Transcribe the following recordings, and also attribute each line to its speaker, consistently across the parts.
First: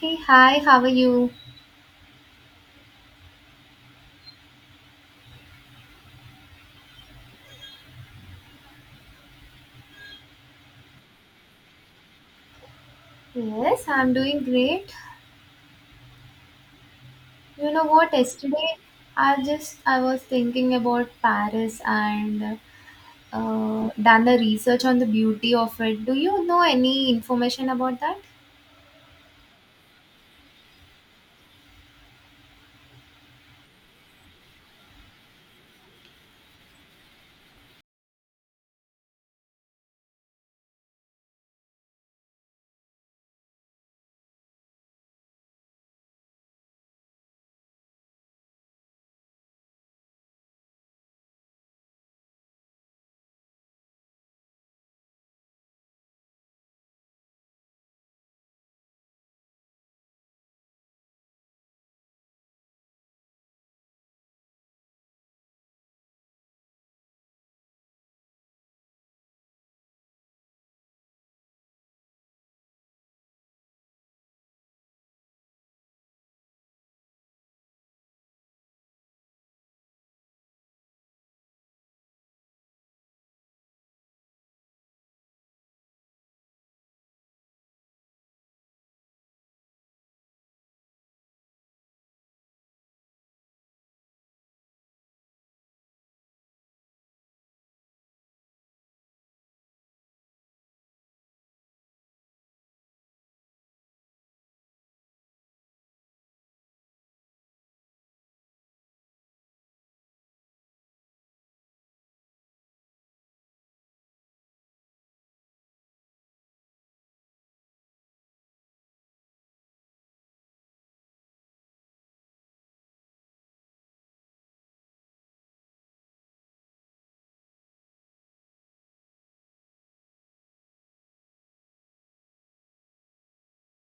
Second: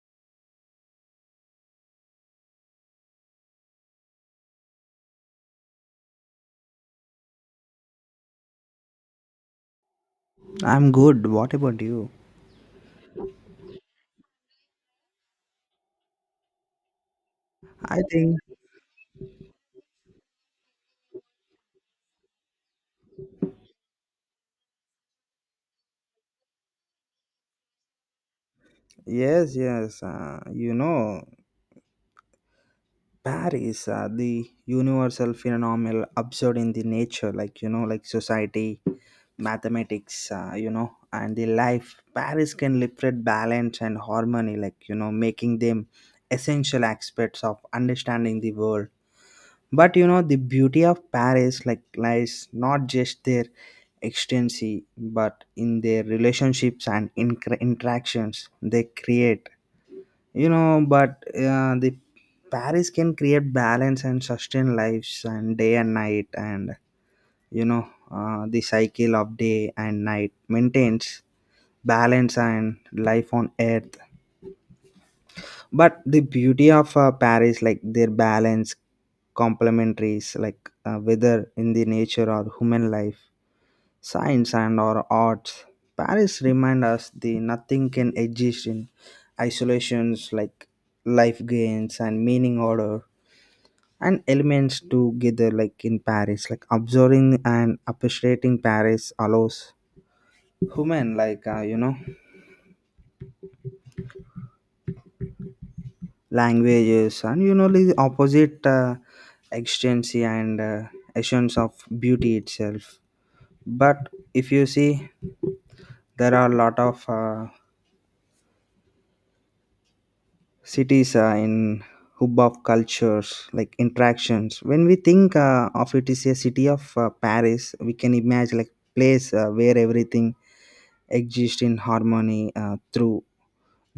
Speaker 1: Hey, hi, how are you?
Speaker 2: I'm good. What about you?
Speaker 1: Yes, I'm doing great. You know
Speaker 2: I
Speaker 1: what,
Speaker 2: think.
Speaker 1: yesterday I was thinking about Paris and done a research on the beauty of it. Do you know any information about that?
Speaker 2: Yes, yes. Paris, the universal phenomenal observed in the nature, like you know, like society, mathematics, and the life. Paris can liberate balance and harmony, like you know, making them essential aspects of understanding the world. But you know the beauty of Paris like lies not just their extensy but in their relationships and interactions they create you know. But the Paris can create balance and sustain lives and day and night. And you know the cycle of day and night maintains balance and life on earth. But the beauty of Paris like their balance complementaries, like whether in the nature or human life, science and or arts. Paris remind us the nothing can exist in isolations, like life gains and meaning order and elements together like in Paris. Like observing and appreciating Paris allows human like languages and you know the opposite extensity and essence of beauty itself. But if you see there are a lot of cities in hub of cultures, like interactions when we think of it is a city of Paris. We can imagine like place where everything exist in harmony through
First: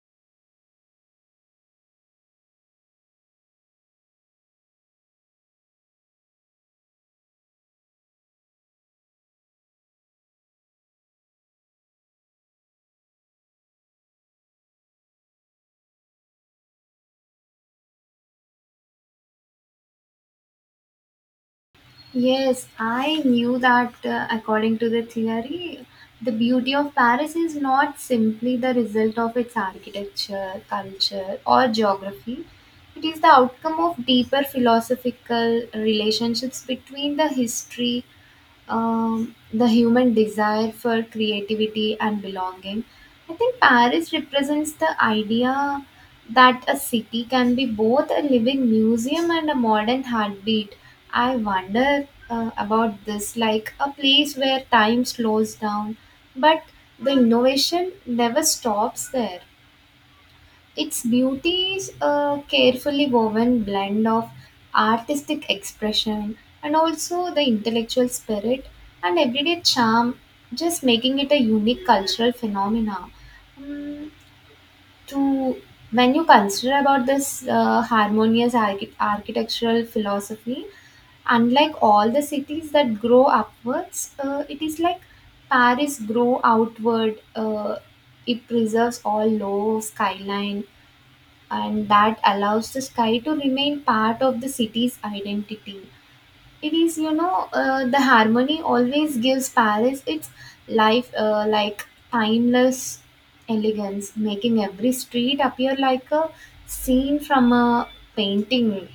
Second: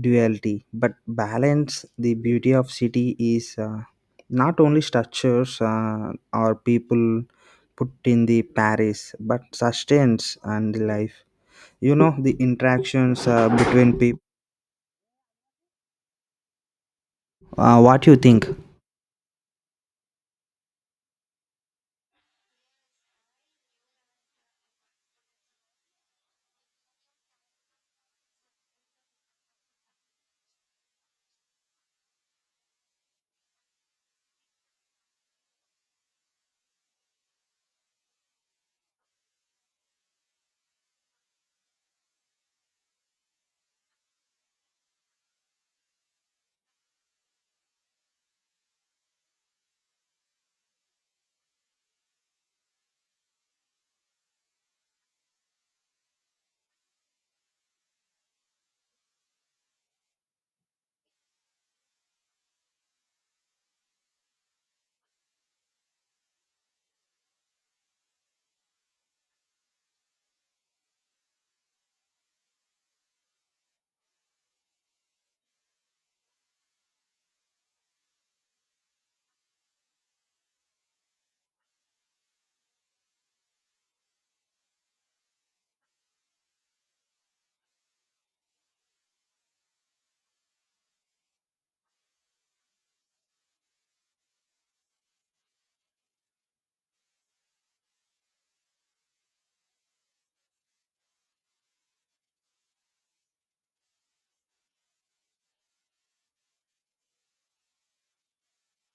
Speaker 2: duality but balance. The beauty of city is not only structures or people put in the Paris but sustains and the life. You know the interactions between people. What you think?
Speaker 1: Yes, I knew that according to the theory, the beauty of Paris is not simply the result of its architecture, culture, or geography. It is the outcome of deeper philosophical relationships between the history, the human desire for creativity and belonging. I think Paris represents the idea that a city can be both a living museum and a modern heartbeat. I wonder about this, like a place where time slows down, but the innovation never stops there. Its beauty is a carefully woven blend of artistic expression and also the intellectual spirit and everyday charm, just making it a unique cultural phenomena. Mm, to When you consider about this harmonious architectural philosophy, unlike all the cities that grow upwards, it is like Paris grow outward. It preserves all low skyline and that allows the sky to remain part of the city's identity. It is, you know, the harmony always gives Paris its life like timeless elegance, making every street appear like a scene from a painting.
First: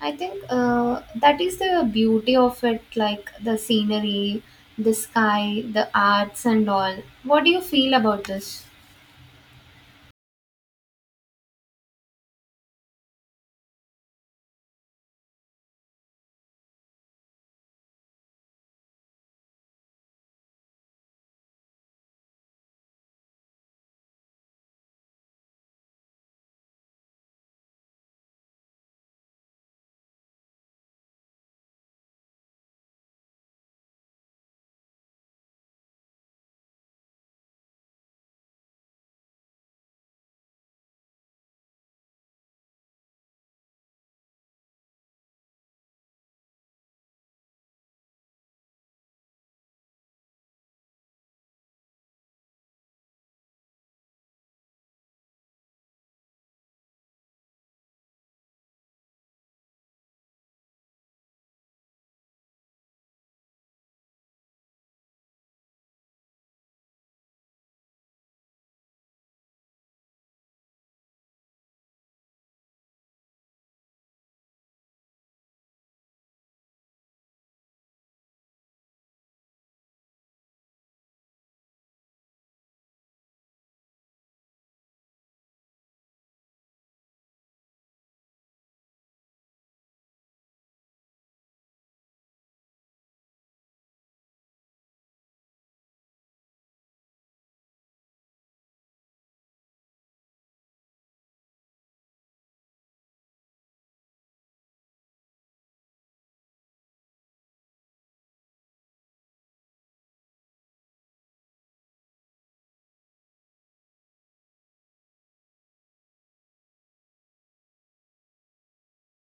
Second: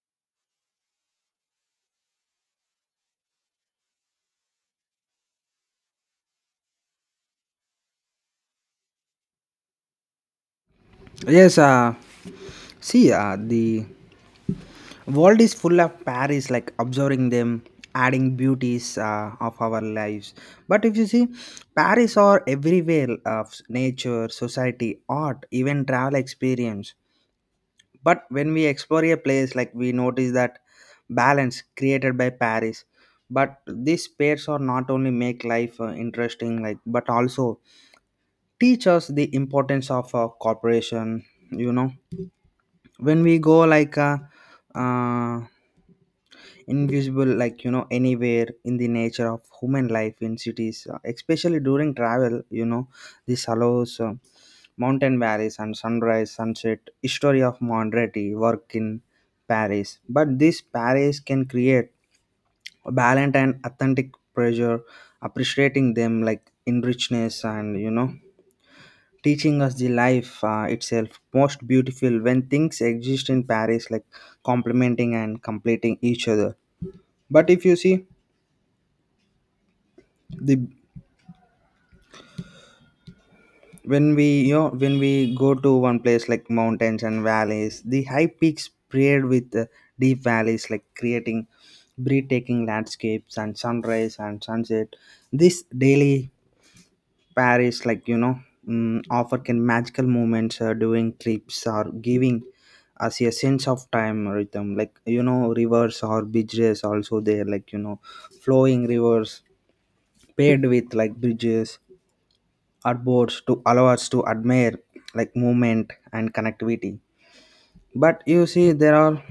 Speaker 1: I think that is the beauty of it, like the scenery, the sky, the arts, and all. What do you feel about this?
Speaker 2: Yes, see, the world is full of Paris, like observing them adding beauties of our lives. But if you see Paris are everywhere of nature, society, art, even travel experience. But when we explore a place, like we notice that balance created by Paris. But these pairs are not only make life interesting like but also teach us the importance of cooperation you know. When we go like uh, invisible like you know anywhere in the nature of human life in cities, especially during travel you know. This allows mountain valleys and sunrise sunset history of modernity work in Paris. But this Paris can create a balanced and authentic pressure, appreciating them like in richness and you know teaching us the life itself most beautiful when things exist in Paris, like complementing and completing each other. But if you see the when we you know when we go to one place like mountains and valleys, the high peaks paired with deep valleys, like creating breathtaking landscapes and sunrise and sunset. This daily Paris, like you know offer can magical moments during trips or giving us a sense of time rhythm, like you know, rivers or bridges also there, like you know flowing rivers paired with like bridges, artboards to allow us to admire like movement and connectivity. But you see there are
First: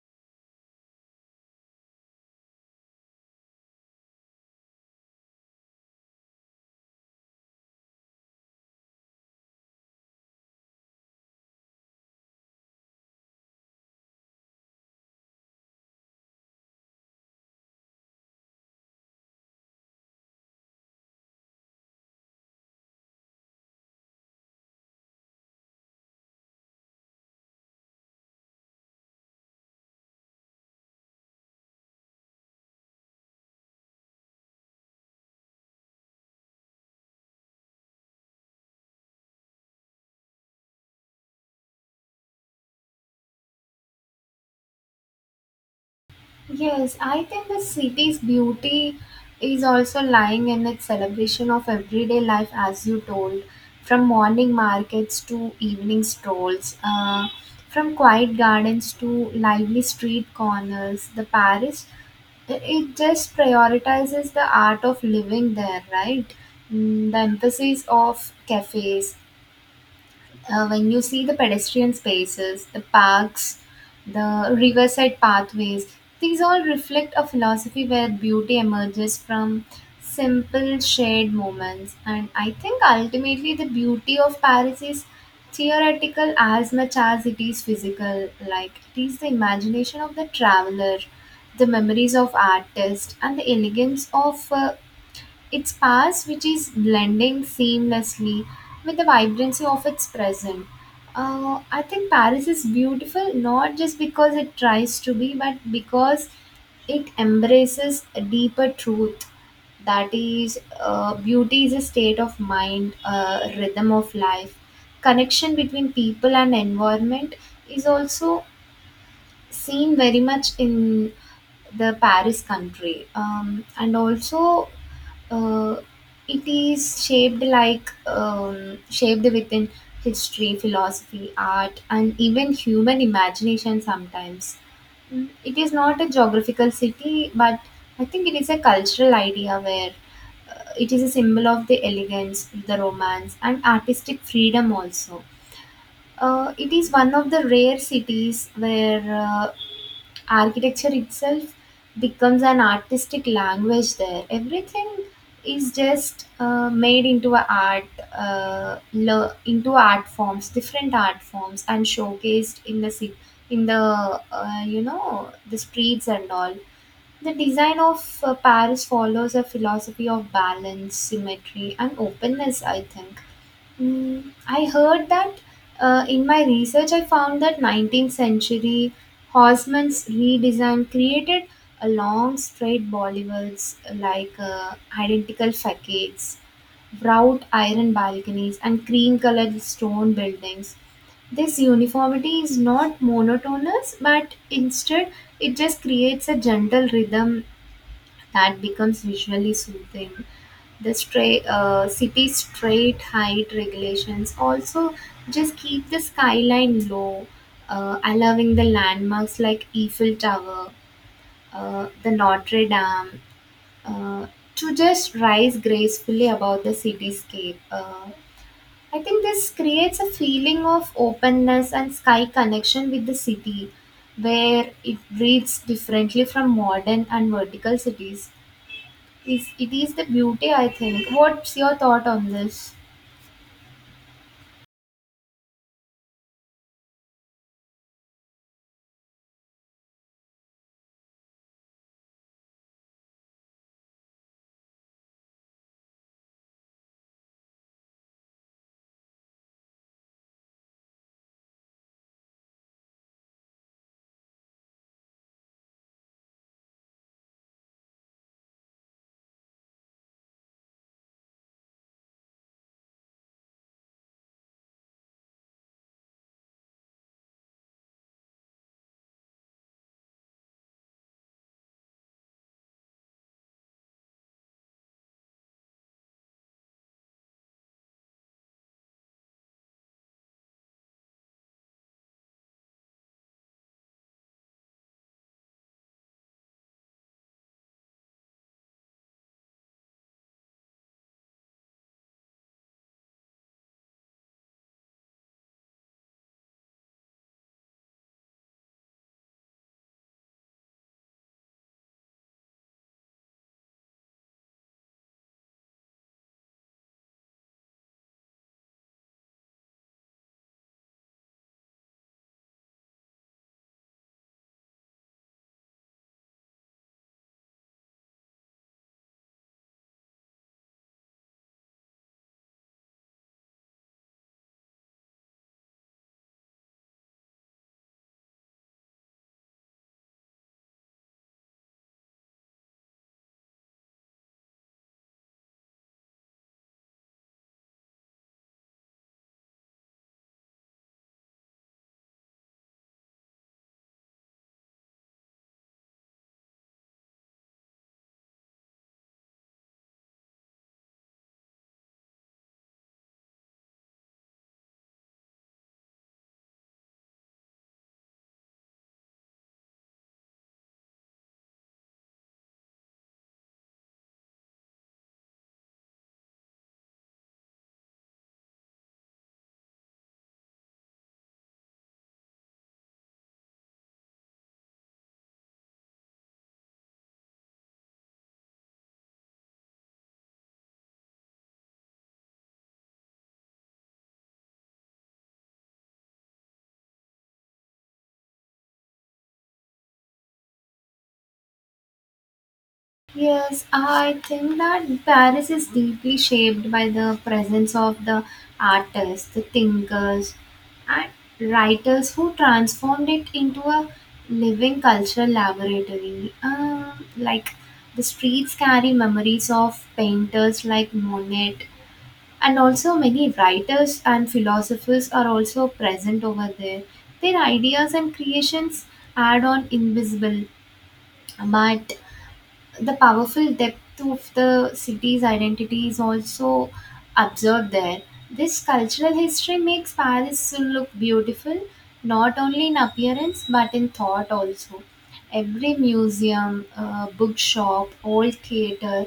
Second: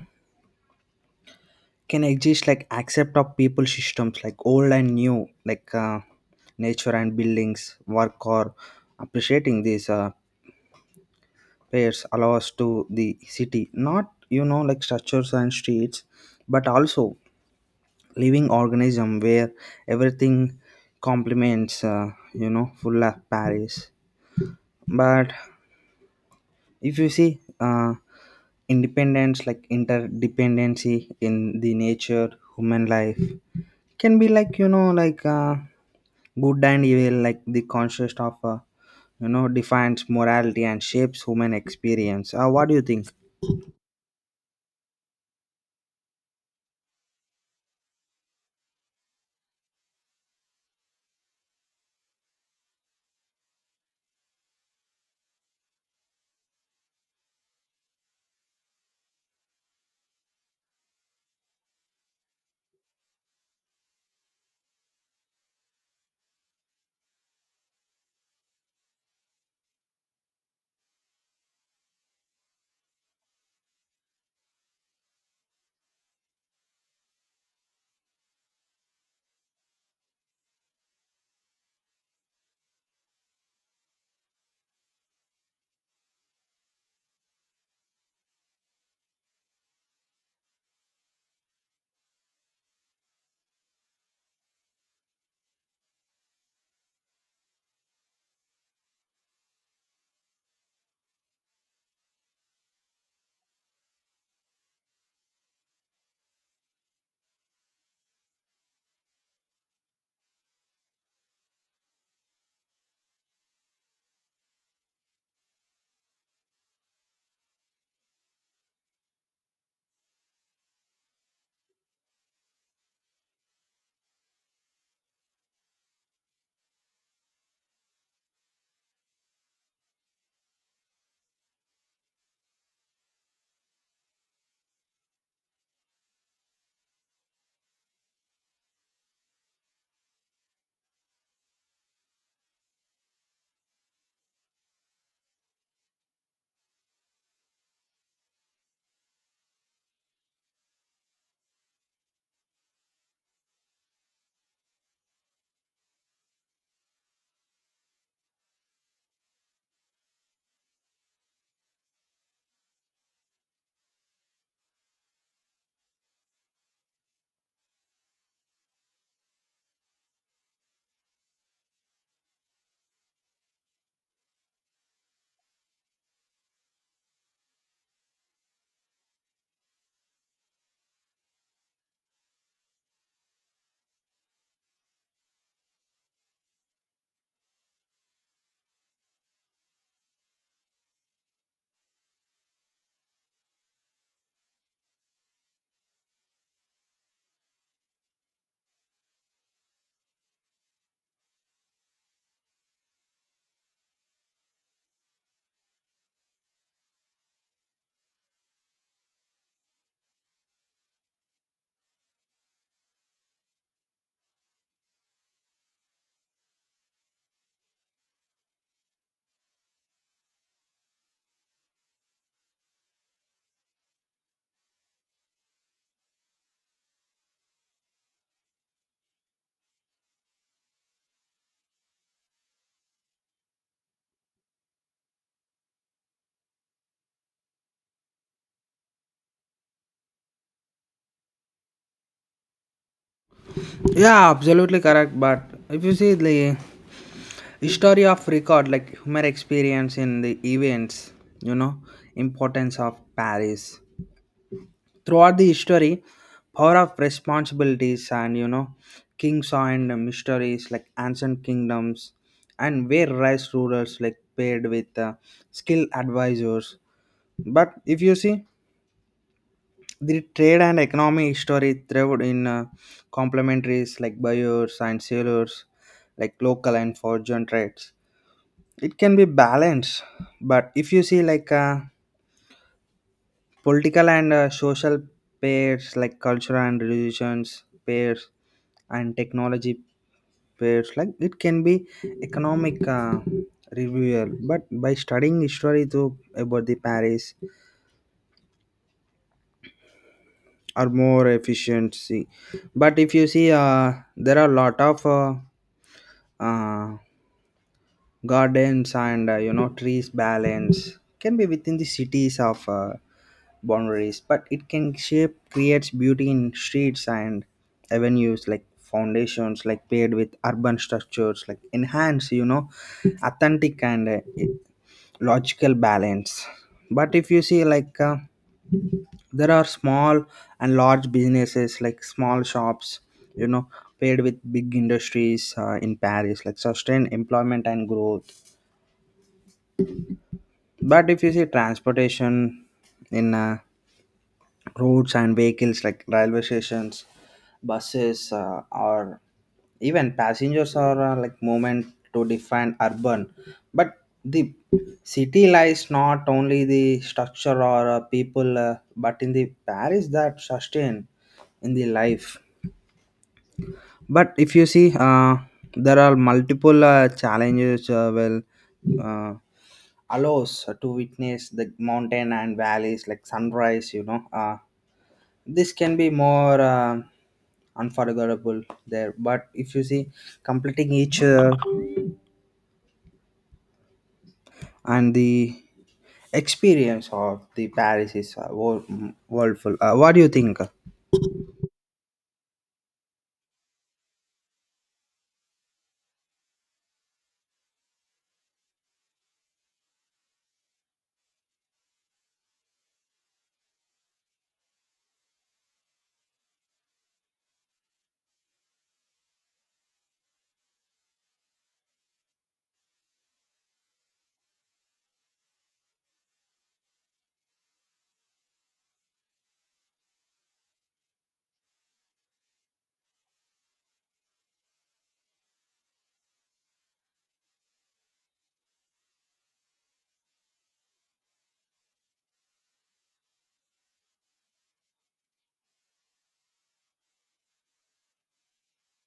Speaker 2: can exist like accept of people systems like old and new, like nature and buildings work or appreciating these pairs allow us to the city not you know like structures and streets but also living organism where everything complements full of Paris. But if you see independence like interdependency in the nature human life can be like you know like good and evil, like the conscious of defines morality and shapes human experience. What do you think?
Speaker 1: Yes, I think the city's beauty is also lying in its celebration of everyday life, as you told, from morning markets to evening strolls, from quiet gardens to lively street corners. The Paris, it just prioritizes the art of living there, right? Mm. The emphasis of cafes, when you see the pedestrian spaces, the parks, the riverside pathways, these all reflect a philosophy where beauty emerges from simple shared moments. And I think ultimately the beauty of Paris is theoretical as much as it is physical. Like it is the imagination of the traveler, the memories of artists, and the elegance of its past which is blending seamlessly with the vibrancy of its present. I think Paris is beautiful not just because it tries to be, but because it embraces a deeper truth. That is, beauty is a state of mind, a rhythm of life. Connection between people and environment is also seen very much in the Paris country, and also uh, it is shaped like shaped within history, philosophy, art, and even human imagination. Sometimes Mm, it is not a geographical city, but I think it is a cultural idea where it is a symbol of the elegance, the romance, and artistic freedom also. It is one of the rare cities where architecture itself becomes an artistic language there. Everything is just made into a art, into art forms, different art forms, and showcased in the city, in the you know the streets and all. The design of Paris follows a philosophy of balance, symmetry, and openness. I think Mm, I heard that in my research, I found that 19th century Haussmann's redesign created a long straight Bollywards like identical facades, wrought iron balconies, and cream colored stone buildings. This uniformity is not monotonous, but instead it just creates a gentle rhythm that becomes visually soothing. The city's straight height regulations also just keep the skyline low, allowing the landmarks like Eiffel Tower, the Notre Dame, uh, to just rise gracefully above the cityscape. I think this creates a feeling of openness and sky connection with the city, where it breathes differently from modern and vertical cities. Is it is the beauty. I think what's your thought on this?
Speaker 2: Yeah, absolutely correct. But if you see the history of record, like human experience in the events you know importance of Paris throughout the history, power of responsibilities and you know kings and mysteries like ancient kingdoms and where rice rulers like paired with skilled advisors. But if you see the trade and economy history thrived in complementaries like buyers and sellers, like local and foreign trades, it can be balanced. But if you see like political and social pairs, like cultural and religions pairs and technology pairs, like it can be economic reviewer. But by studying history to about the Paris or more efficiency. But if you see there are a lot of uh, gardens and you know trees balance can be within the cities of boundaries, but it can shape creates beauty in streets and avenues, like foundations like paired with urban structures like enhance you know authentic and logical balance. But if you see like there are small and large businesses, like small shops you know paired with big industries in Paris, like sustain employment and growth. But if you see transportation in roads and vehicles, like railway stations, buses or even passengers are like movement to define urban. But the city lies not only the structure or people but in the Paris that sustain in the life. But if you see there are multiple challenges well uh, allows to witness the mountain and valleys like sunrise you know. This can be more unforgettable there. But if you see completing each and the experience of the Paris is worldful. What do you think?
Speaker 1: Yes, I think that Paris is deeply shaped by the presence of the artists, the thinkers, and writers who transformed it into a living cultural laboratory. Like the streets carry memories of painters like Monet, and also many writers and philosophers are also present over there, their ideas and creations add on invisible but the powerful depth of the city's identity is also observed there. This cultural history makes Paris look beautiful not only in appearance but in thought also. Every museum, bookshop, old theater,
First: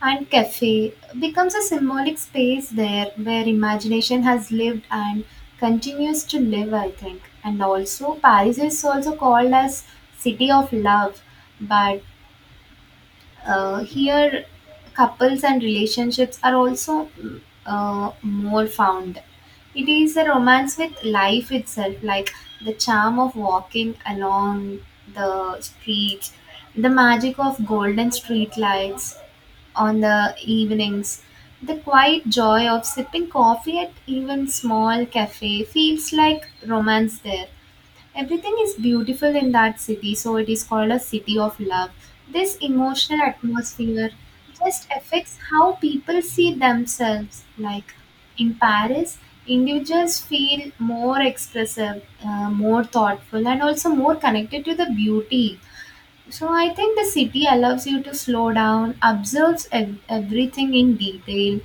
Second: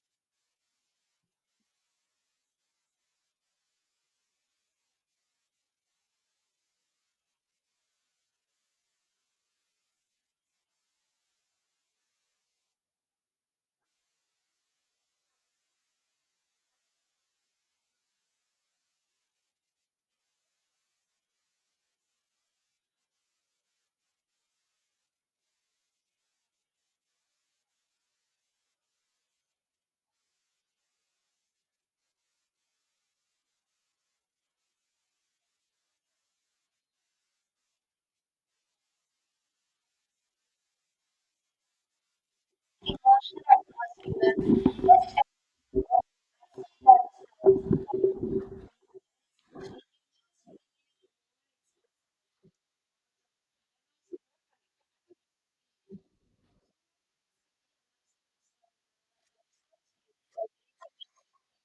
Speaker 1: and cafe becomes a symbolic space there where imagination has lived and continues to live, I think. And also, Paris is also called as City of Love, but here, couples and relationships are also more found. It is a romance with life itself, like the charm of walking along the streets, the magic of golden street lights on the evenings. The quiet joy of sipping coffee at even small cafe feels like romance there. Everything is beautiful in that city, so it is called a city of love. This emotional atmosphere just affects how people see themselves. Like in Paris, individuals feel more expressive, more thoughtful, and also more connected to the beauty. So I think the city allows you to slow down, observes everything in detail,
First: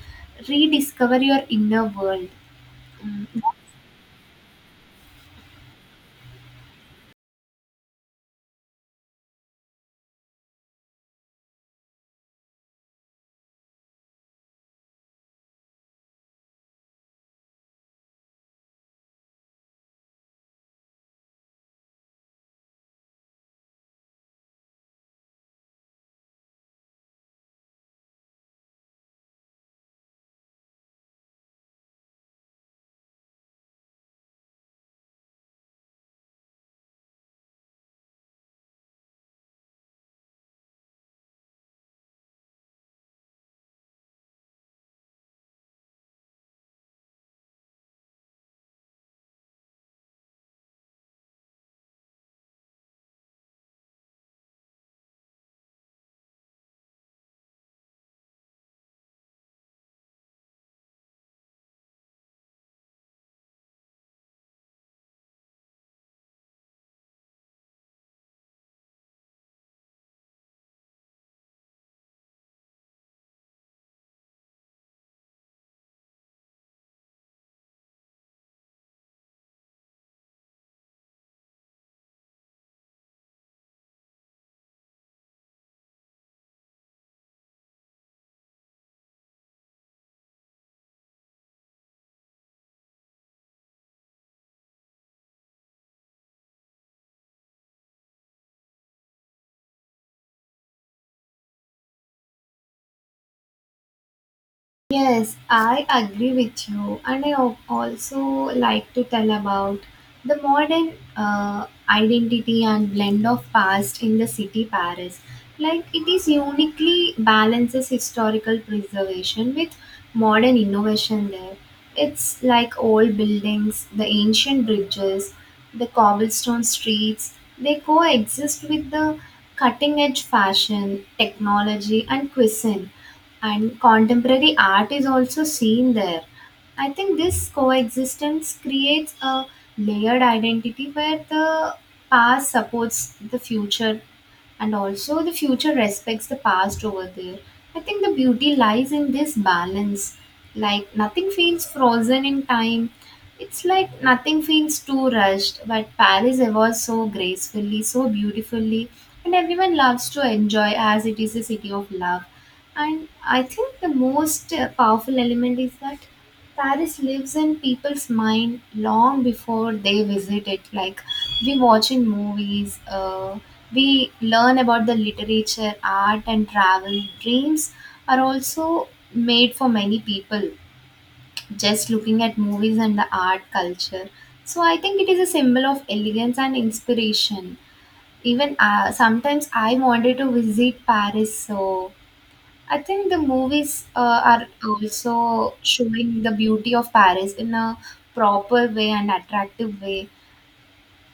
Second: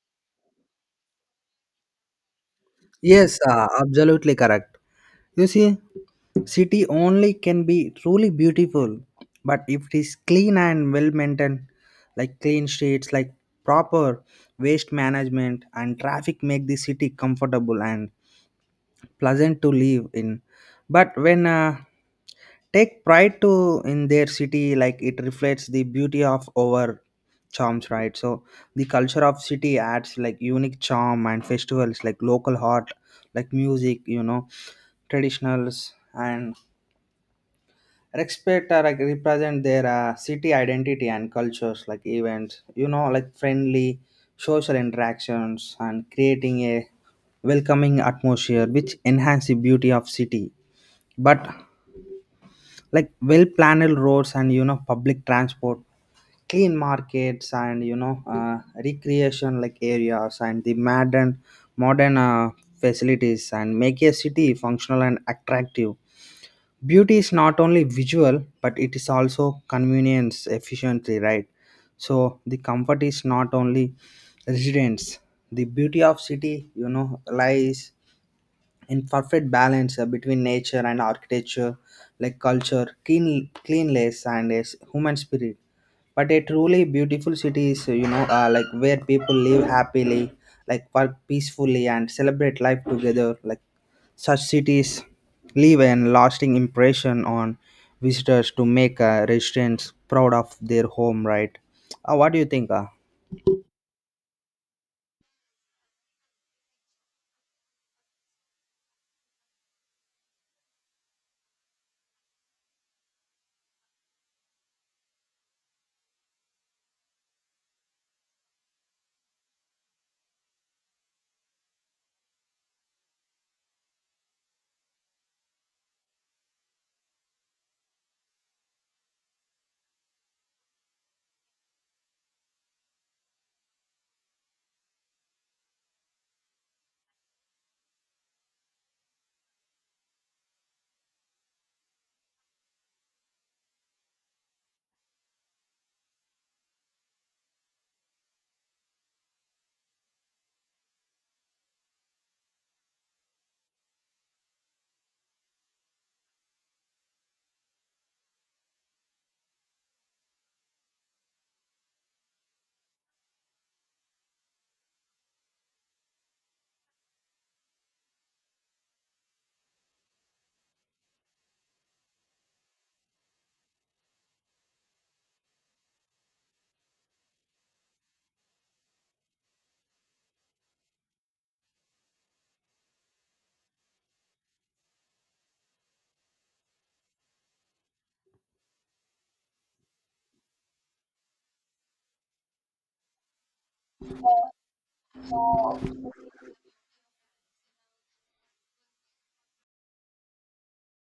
Speaker 1: rediscover your inner world. Mm.
Speaker 2: Yes, absolutely correct. You see city only can be truly beautiful but if it is clean and well maintained, like clean streets like proper waste management and traffic make the city comfortable and pleasant to live in. But when take pride to in their city, like it reflects the beauty of our charms, right? So the culture of city adds like unique charm and festivals, like local art like music you know traditionals and respect are like represent their city identity and cultures, like events you know like friendly social interactions and creating a welcoming atmosphere which enhance the beauty of city. But like well planned roads and you know public transport, clean markets and you know recreation like areas and the modern facilities and make a city functional and attractive. Beauty is not only visual but it is also convenience efficiency, right? So the comfort is not only residence. The beauty of city you know lies in perfect balance between nature and architecture, like culture, clean, cleanliness, and a human spirit. But a truly beautiful city is, like where people live happily, like work peacefully, and celebrate life together. Like such cities leave an lasting impression on visitors to make residents proud of their home, right? What do you think?
Speaker 1: Yes, I agree with you, and I also like to tell about the modern identity and blend of past in the city Paris. Like it is uniquely balances historical preservation with modern innovation there. It's like old buildings, the ancient bridges, the cobblestone streets, they coexist with the cutting edge fashion, technology, and cuisine and contemporary art is also seen there. I think this coexistence creates a layered identity where the past supports the future and also the future respects the past over there. I think the beauty lies in this balance. Like nothing feels frozen in time. It's like nothing feels too rushed, but Paris evolves so gracefully, so beautifully, and everyone loves to enjoy as it is a city of love. And I think the most powerful element is that Paris lives in people's mind long before they visit it. Like we watch in movies, we learn about the literature, art, and travel. Dreams are also made for many people just looking at movies and the art culture. So I think it is a symbol of elegance and inspiration. Even sometimes I wanted to visit Paris, so I think the movies are also showing the beauty of Paris in a proper way and attractive way.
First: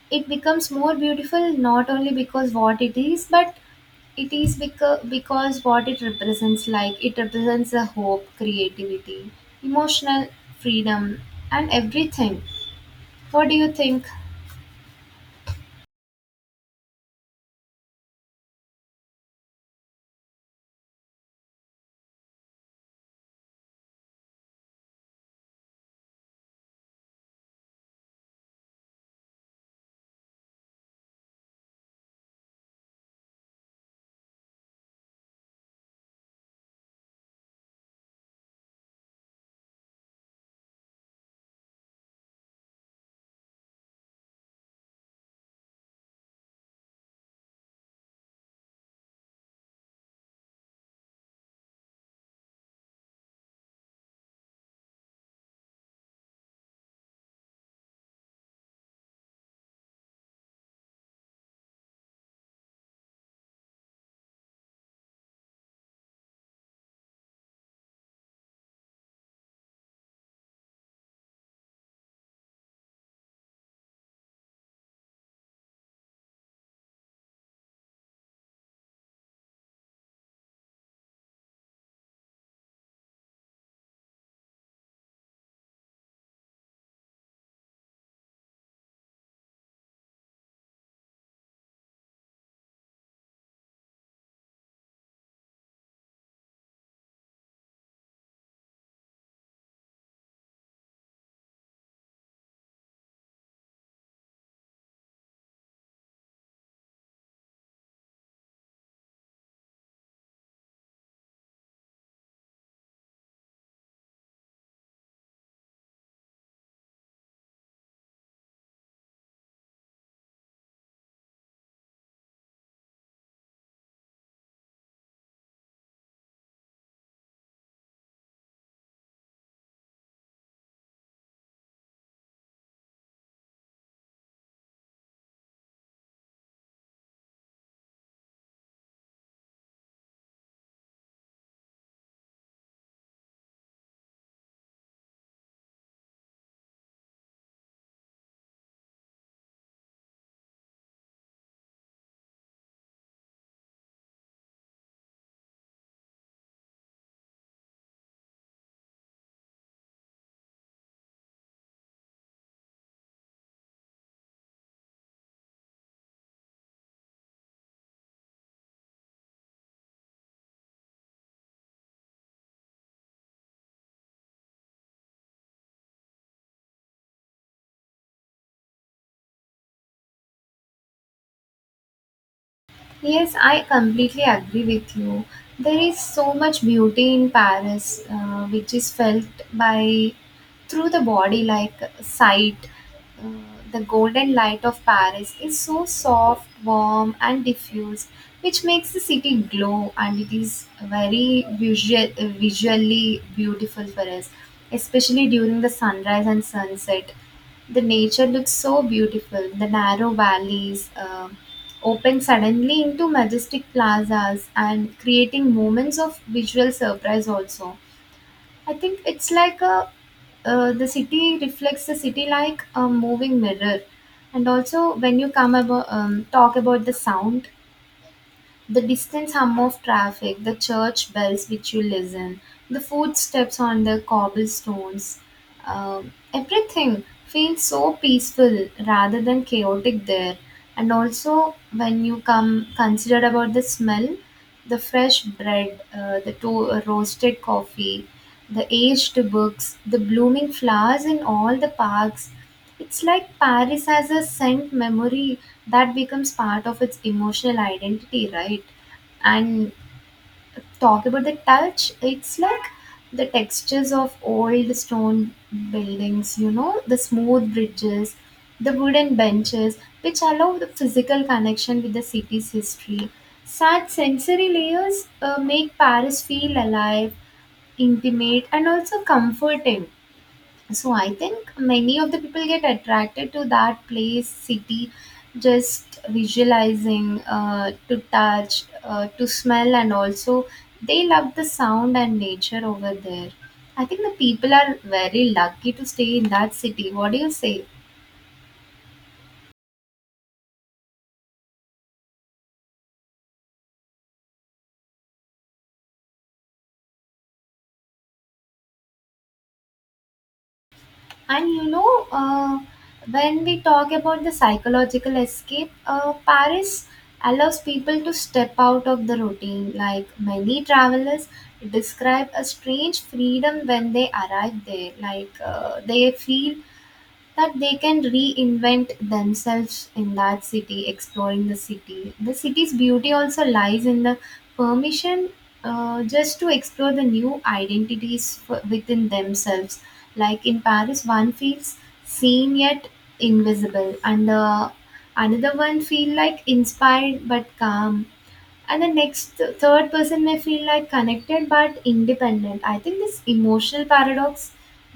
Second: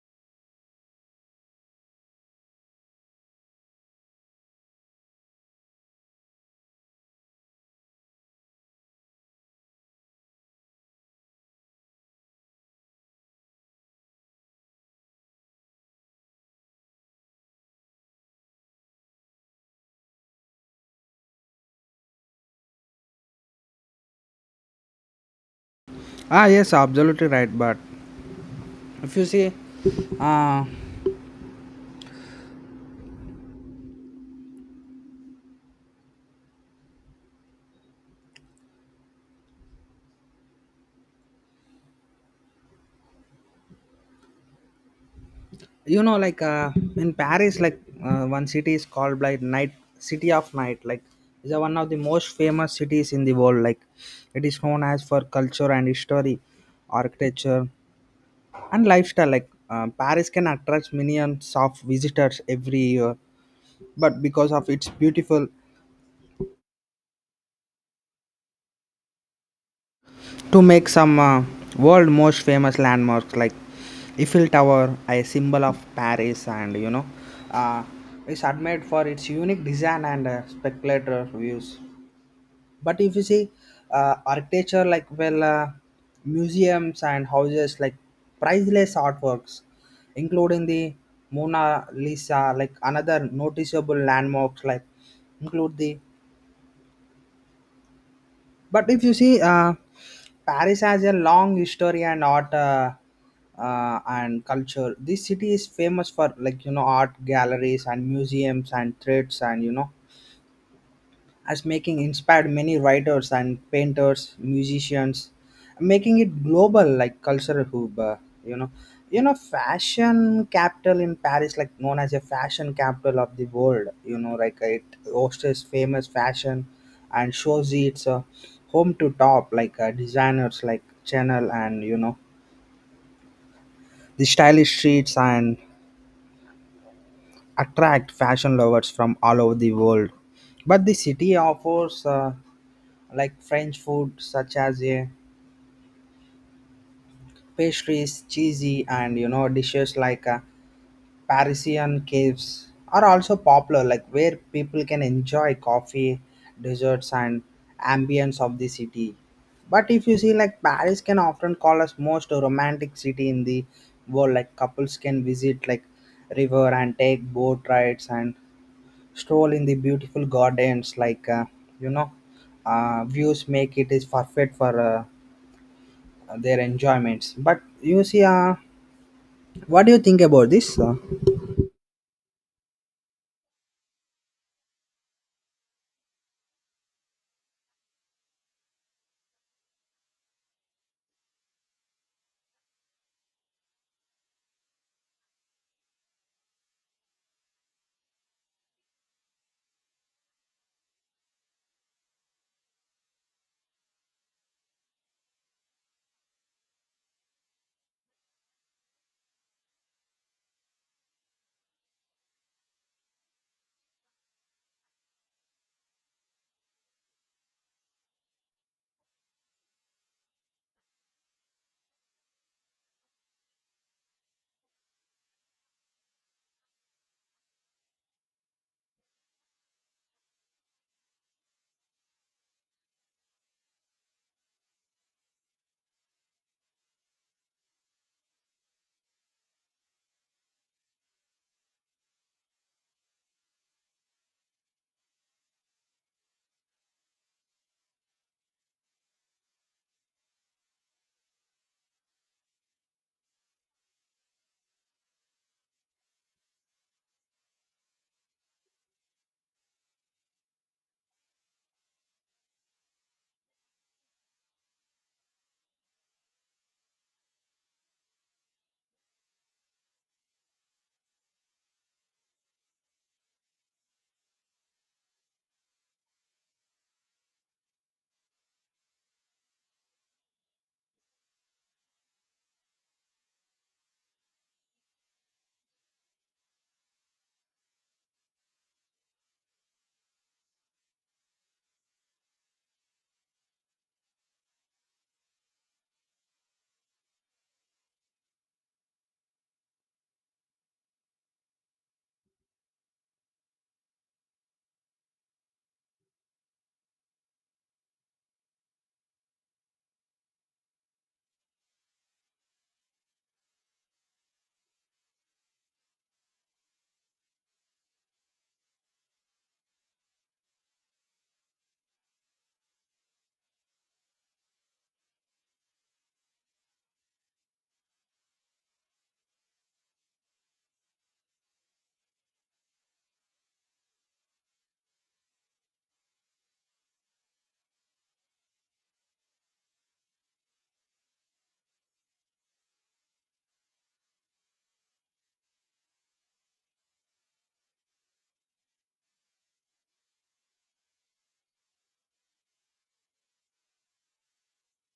Speaker 1: It becomes more beautiful not only because what it is, but it is because what it represents. Like it represents the hope, creativity, emotional freedom, and everything. What do you think?
Speaker 2: Ah, yes, absolutely right. But if you see, uh, you know like in Paris like one city is called like night city of night, like is one of the most famous cities in the world, like it is known as for culture and history, architecture and lifestyle, like Paris can attract millions of visitors every year but because of its beautiful to make some world most famous landmarks like Eiffel Tower, a symbol of Paris, and you know, uh, it's admired for its unique design and spectacular views. But if you see architecture like well, museums and houses like priceless artworks, including the Mona Lisa, like another noticeable landmarks like include the. But if you see, Paris has a long history and art and culture. This city is famous for like you know art galleries and museums and threads and you know as making inspired many writers and painters musicians, making it global like cultural hub you know fashion capital in Paris, like known as a fashion capital of the world you know, like it hosts famous fashion and shows its home to top like designers like Chanel and you know the stylish streets and attract fashion lovers from all over the world. But the city offers like French food such as pastries, cheesy, and you know dishes like Parisian caves are also popular, like where people can enjoy coffee, desserts, and ambience of the city. But if you see, like Paris can often call us most romantic city in the world. Like couples can visit like river and take boat rides and stroll in the beautiful gardens. Like you know, views make it is perfect for their enjoyments. But you see, what do you think about this?
Speaker 1: Yes, I completely agree with you. There is so much beauty in Paris, which is felt by through the body, like sight. Uh, the golden light of Paris is so soft, warm, and diffuse, which makes the city glow, and it is very visually beautiful for us, especially during the sunrise and sunset. The nature looks so beautiful. The narrow valleys open suddenly into majestic plazas and creating moments of visual surprise also. I think it's like a the city reflects the city like a moving mirror. And also when you come about talk about the sound, the distant hum of traffic, the church bells which you listen, the footsteps on the cobblestones, everything feels so peaceful rather than chaotic there. And also, when you come consider about the smell, the fresh bread, roasted coffee, the aged books, the blooming flowers in all the parks, it's like Paris has a scent memory that becomes part of its emotional identity, right? And talk about the touch, it's like the textures of old stone buildings, you know, the smooth bridges, the wooden benches, which allow the physical connection with the city's history. Such sensory layers make Paris feel alive, intimate, and also comforting. So I think many of the people get attracted to that place city, just visualizing to touch to smell, and also they love the sound and nature over there. I think the people are very lucky to stay in that city. What do you say? And you know, when we talk about the psychological escape, Paris allows people to step out of the routine. Like many travelers describe a strange freedom when they arrive there. Like they feel that they can reinvent themselves in that city, exploring the city. The city's beauty also lies in the permission just to explore the new identities within themselves. Like in Paris, one feels seen yet invisible, and the another one feel like inspired but calm, and the next the third person may feel like connected but independent. I think this emotional paradox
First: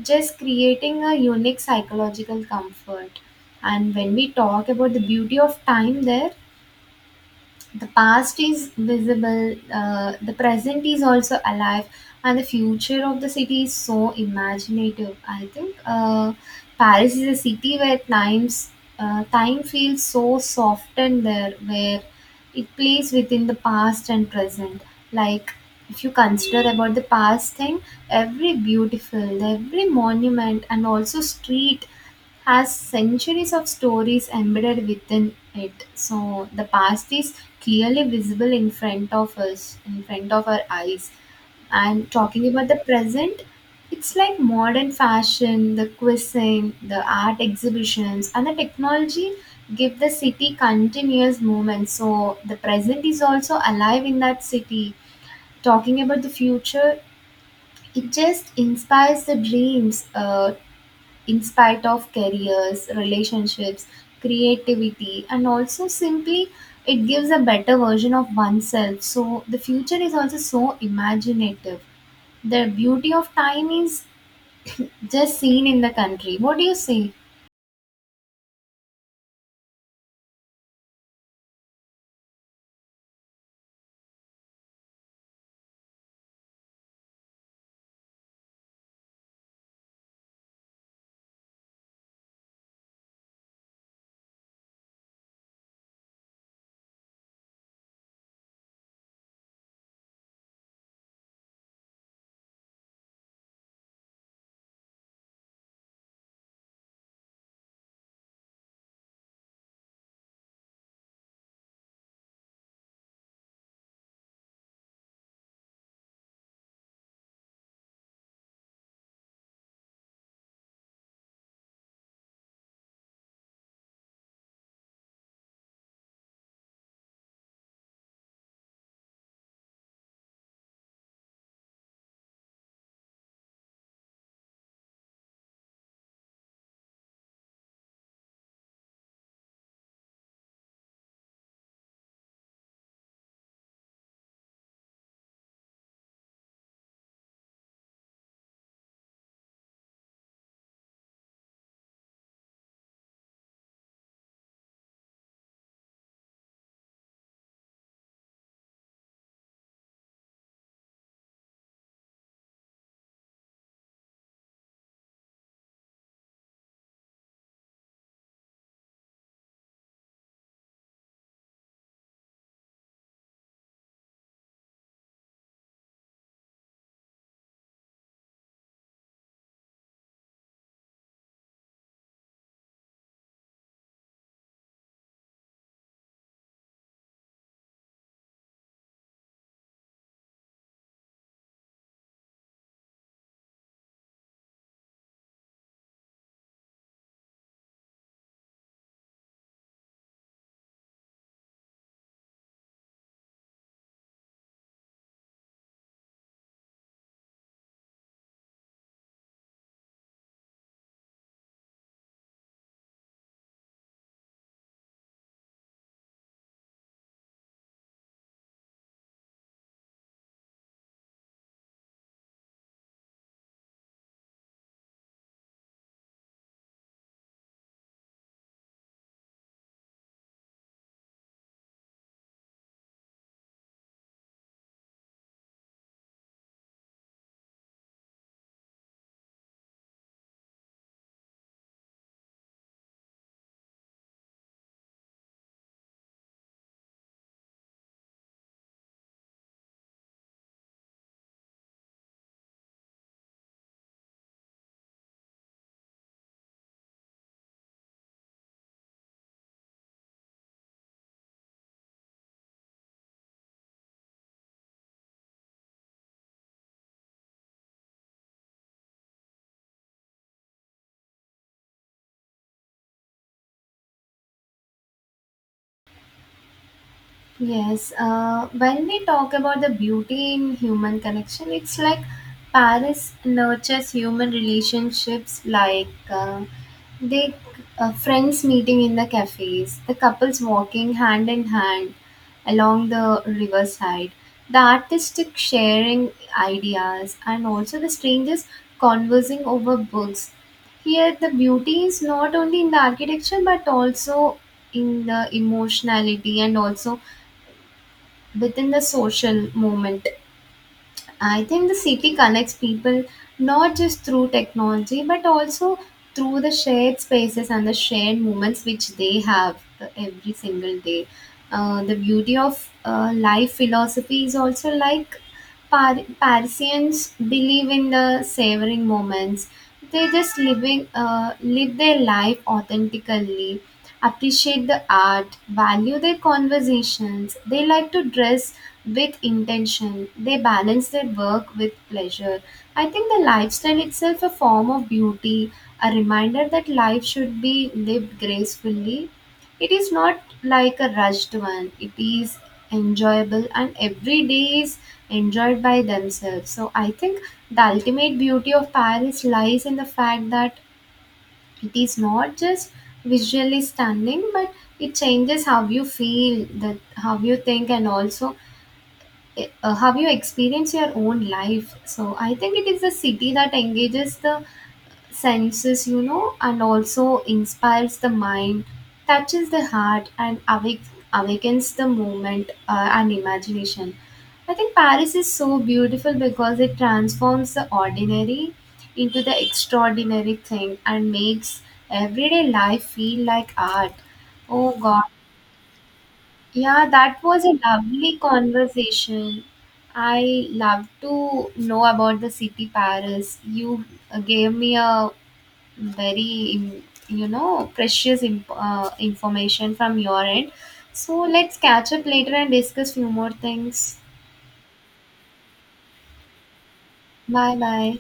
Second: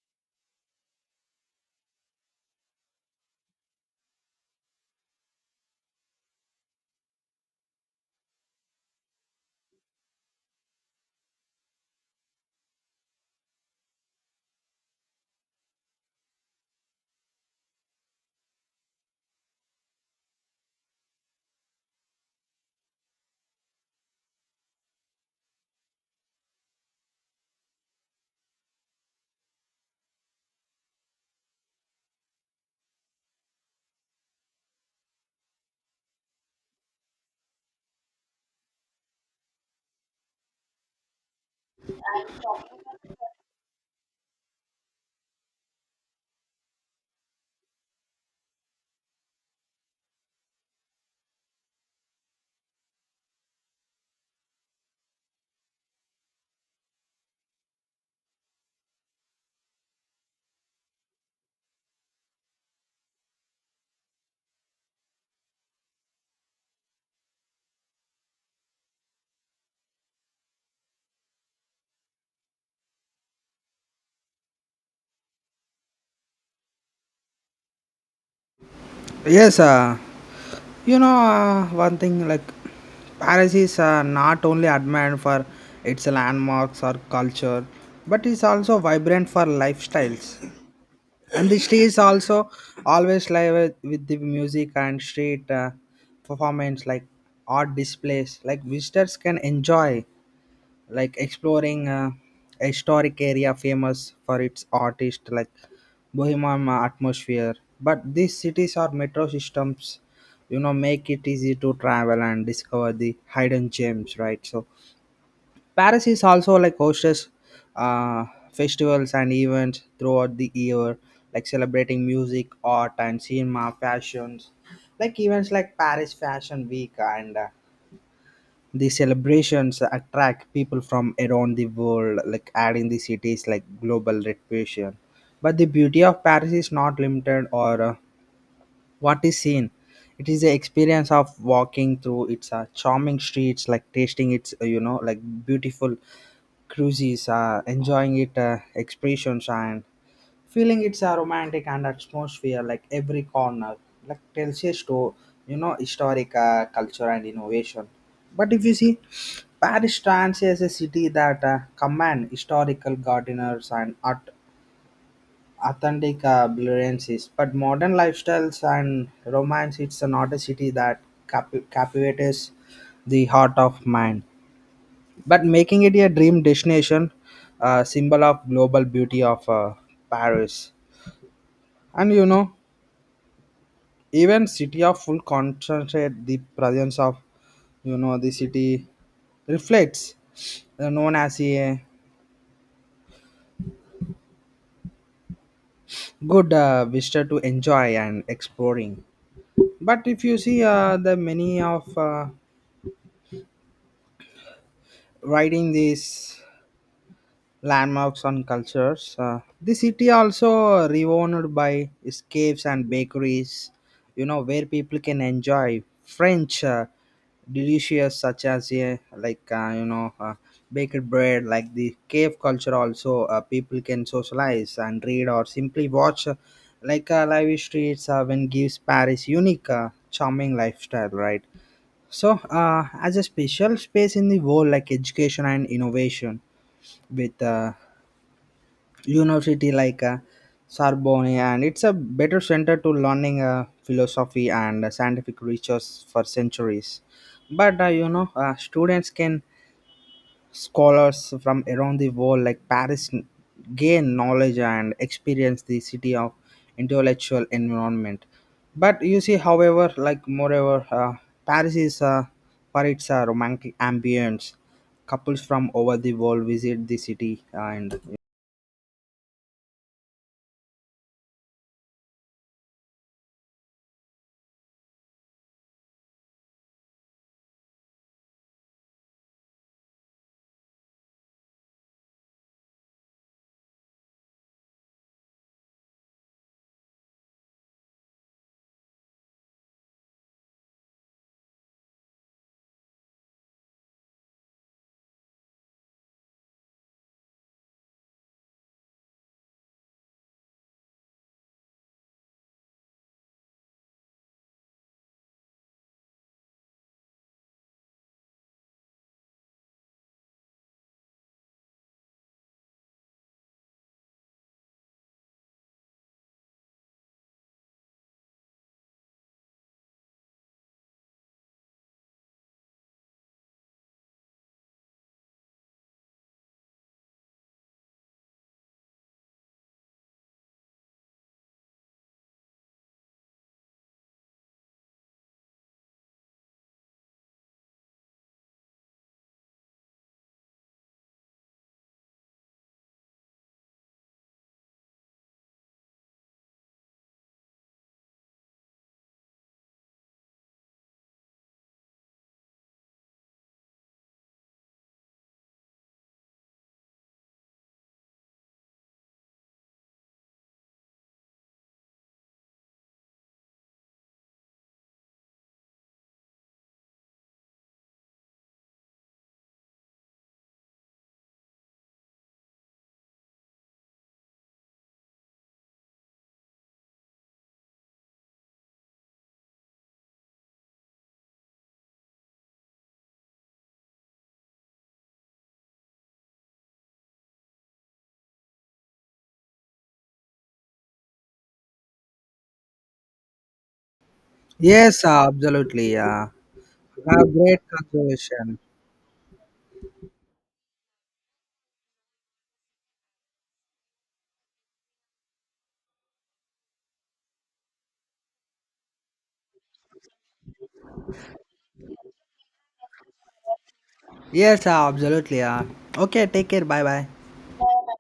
Speaker 1: just creating a unique psychological comfort. And when we talk about the beauty of time there, the past is visible, the present is also alive, and the future of the city is so imaginative. I think Paris is a city where time feels so softened there, where it plays within the past and present. Like if you consider about the past thing, every beautiful, every monument, and also street has centuries of stories embedded within it. So the past is clearly visible in front of us, in front of our eyes. And talking about the present, it's like modern fashion, the cuisine, the art exhibitions, and the technology give the city continuous movement. So the present is also alive in that city. Talking about the future, it just inspires the dreams. In spite of careers, relationships, creativity, and also simply it gives a better version of oneself. So the future is also so imaginative. The beauty of time is just seen in the country. What do you say?
Speaker 2: Yes, you know, one thing like Paris is, not only admired for its landmarks or culture but is also vibrant for lifestyles, and the city is also always live with the music and street performance, like art displays like visitors can enjoy like exploring a historic area famous for its artist like bohemian atmosphere. But these cities or metro systems you know make it easy to travel and discover the hidden gems, right? So Paris is also like hosts uh, festivals and events throughout the year, like celebrating music, art and cinema fashions, like events like Paris fashion week and the celebrations attract people from around the world, like adding the cities like global reputation. But the beauty of Paris is not limited or what is seen. It is the experience of walking through its charming streets, like tasting its like beautiful cruises, enjoying it expressions and feeling it's a romantic and atmosphere, like every corner like tells a story, you know historic culture and innovation. But if you see Paris stands as a city that command historical gardeners and art authentic brilliances but modern lifestyles and romance. It's not a city that captivates the heart of man but making it a dream destination, a symbol of global beauty of Paris. And you know, even city of full concentrate the presence of you know the city reflects known as a good visitor to enjoy and exploring. But if you see the many of riding this landmarks and cultures. The city also renowned by its caves and bakeries, you know, where people can enjoy French delicious such as, yeah, like baked bread. Like the cave culture also, people can socialize and read or simply watch. Like live streets when gives Paris unique, charming lifestyle, right? So, as a special space in the world, like education and innovation, with university like Sorbonne, and it's a better center to learning philosophy and scientific research for centuries. But students can scholars from around the world like gain knowledge and experience the city of intellectual environment. But you see, however, like moreover, Paris is for its romantic ambience. Couples from over the world visit the city and
Speaker 1: Yes, when we talk about the beauty in human connection, it's like Paris nurtures human relationships like the friends meeting in the cafes, the couples walking hand in hand along the riverside, the artistic sharing ideas, and also the strangers conversing over books. Here, the beauty is not only in the architecture but also in the emotionality and also within the social movement. I think the city connects people not just through technology but also through the shared spaces and the shared moments which they have every single day. The beauty of life philosophy is also like Parisians believe in the savoring moments. They just living live their life authentically, appreciate the art, value their conversations. They like to dress with intention. They balance their work with pleasure. I think the lifestyle itself a form of beauty, a reminder that life should be lived gracefully. It is not like a rushed one. It is enjoyable and every day is enjoyed by themselves. So I think the ultimate beauty of Paris lies in the fact that it is not just visually stunning but it changes how you feel, that how you think, and also have you experienced your own life. So I think it is a city that engages the senses, you know, and also inspires the mind, touches the heart, and awakens the moment and imagination. I think Paris is so beautiful because it transforms the ordinary into the extraordinary thing and makes everyday life feel like art. Oh
Speaker 2: yes,
Speaker 1: god.
Speaker 2: absolutely. Yeah.
Speaker 1: Yeah, that
Speaker 2: Have
Speaker 1: was a
Speaker 2: great
Speaker 1: lovely
Speaker 2: conversation.
Speaker 1: conversation. I love to know about the city Paris. You gave me a very, you know, precious information from your end. So let's catch up later and discuss few more things.
Speaker 2: Yes, absolutely. Yeah. Okay, take care. Bye bye.
Speaker 1: Bye bye.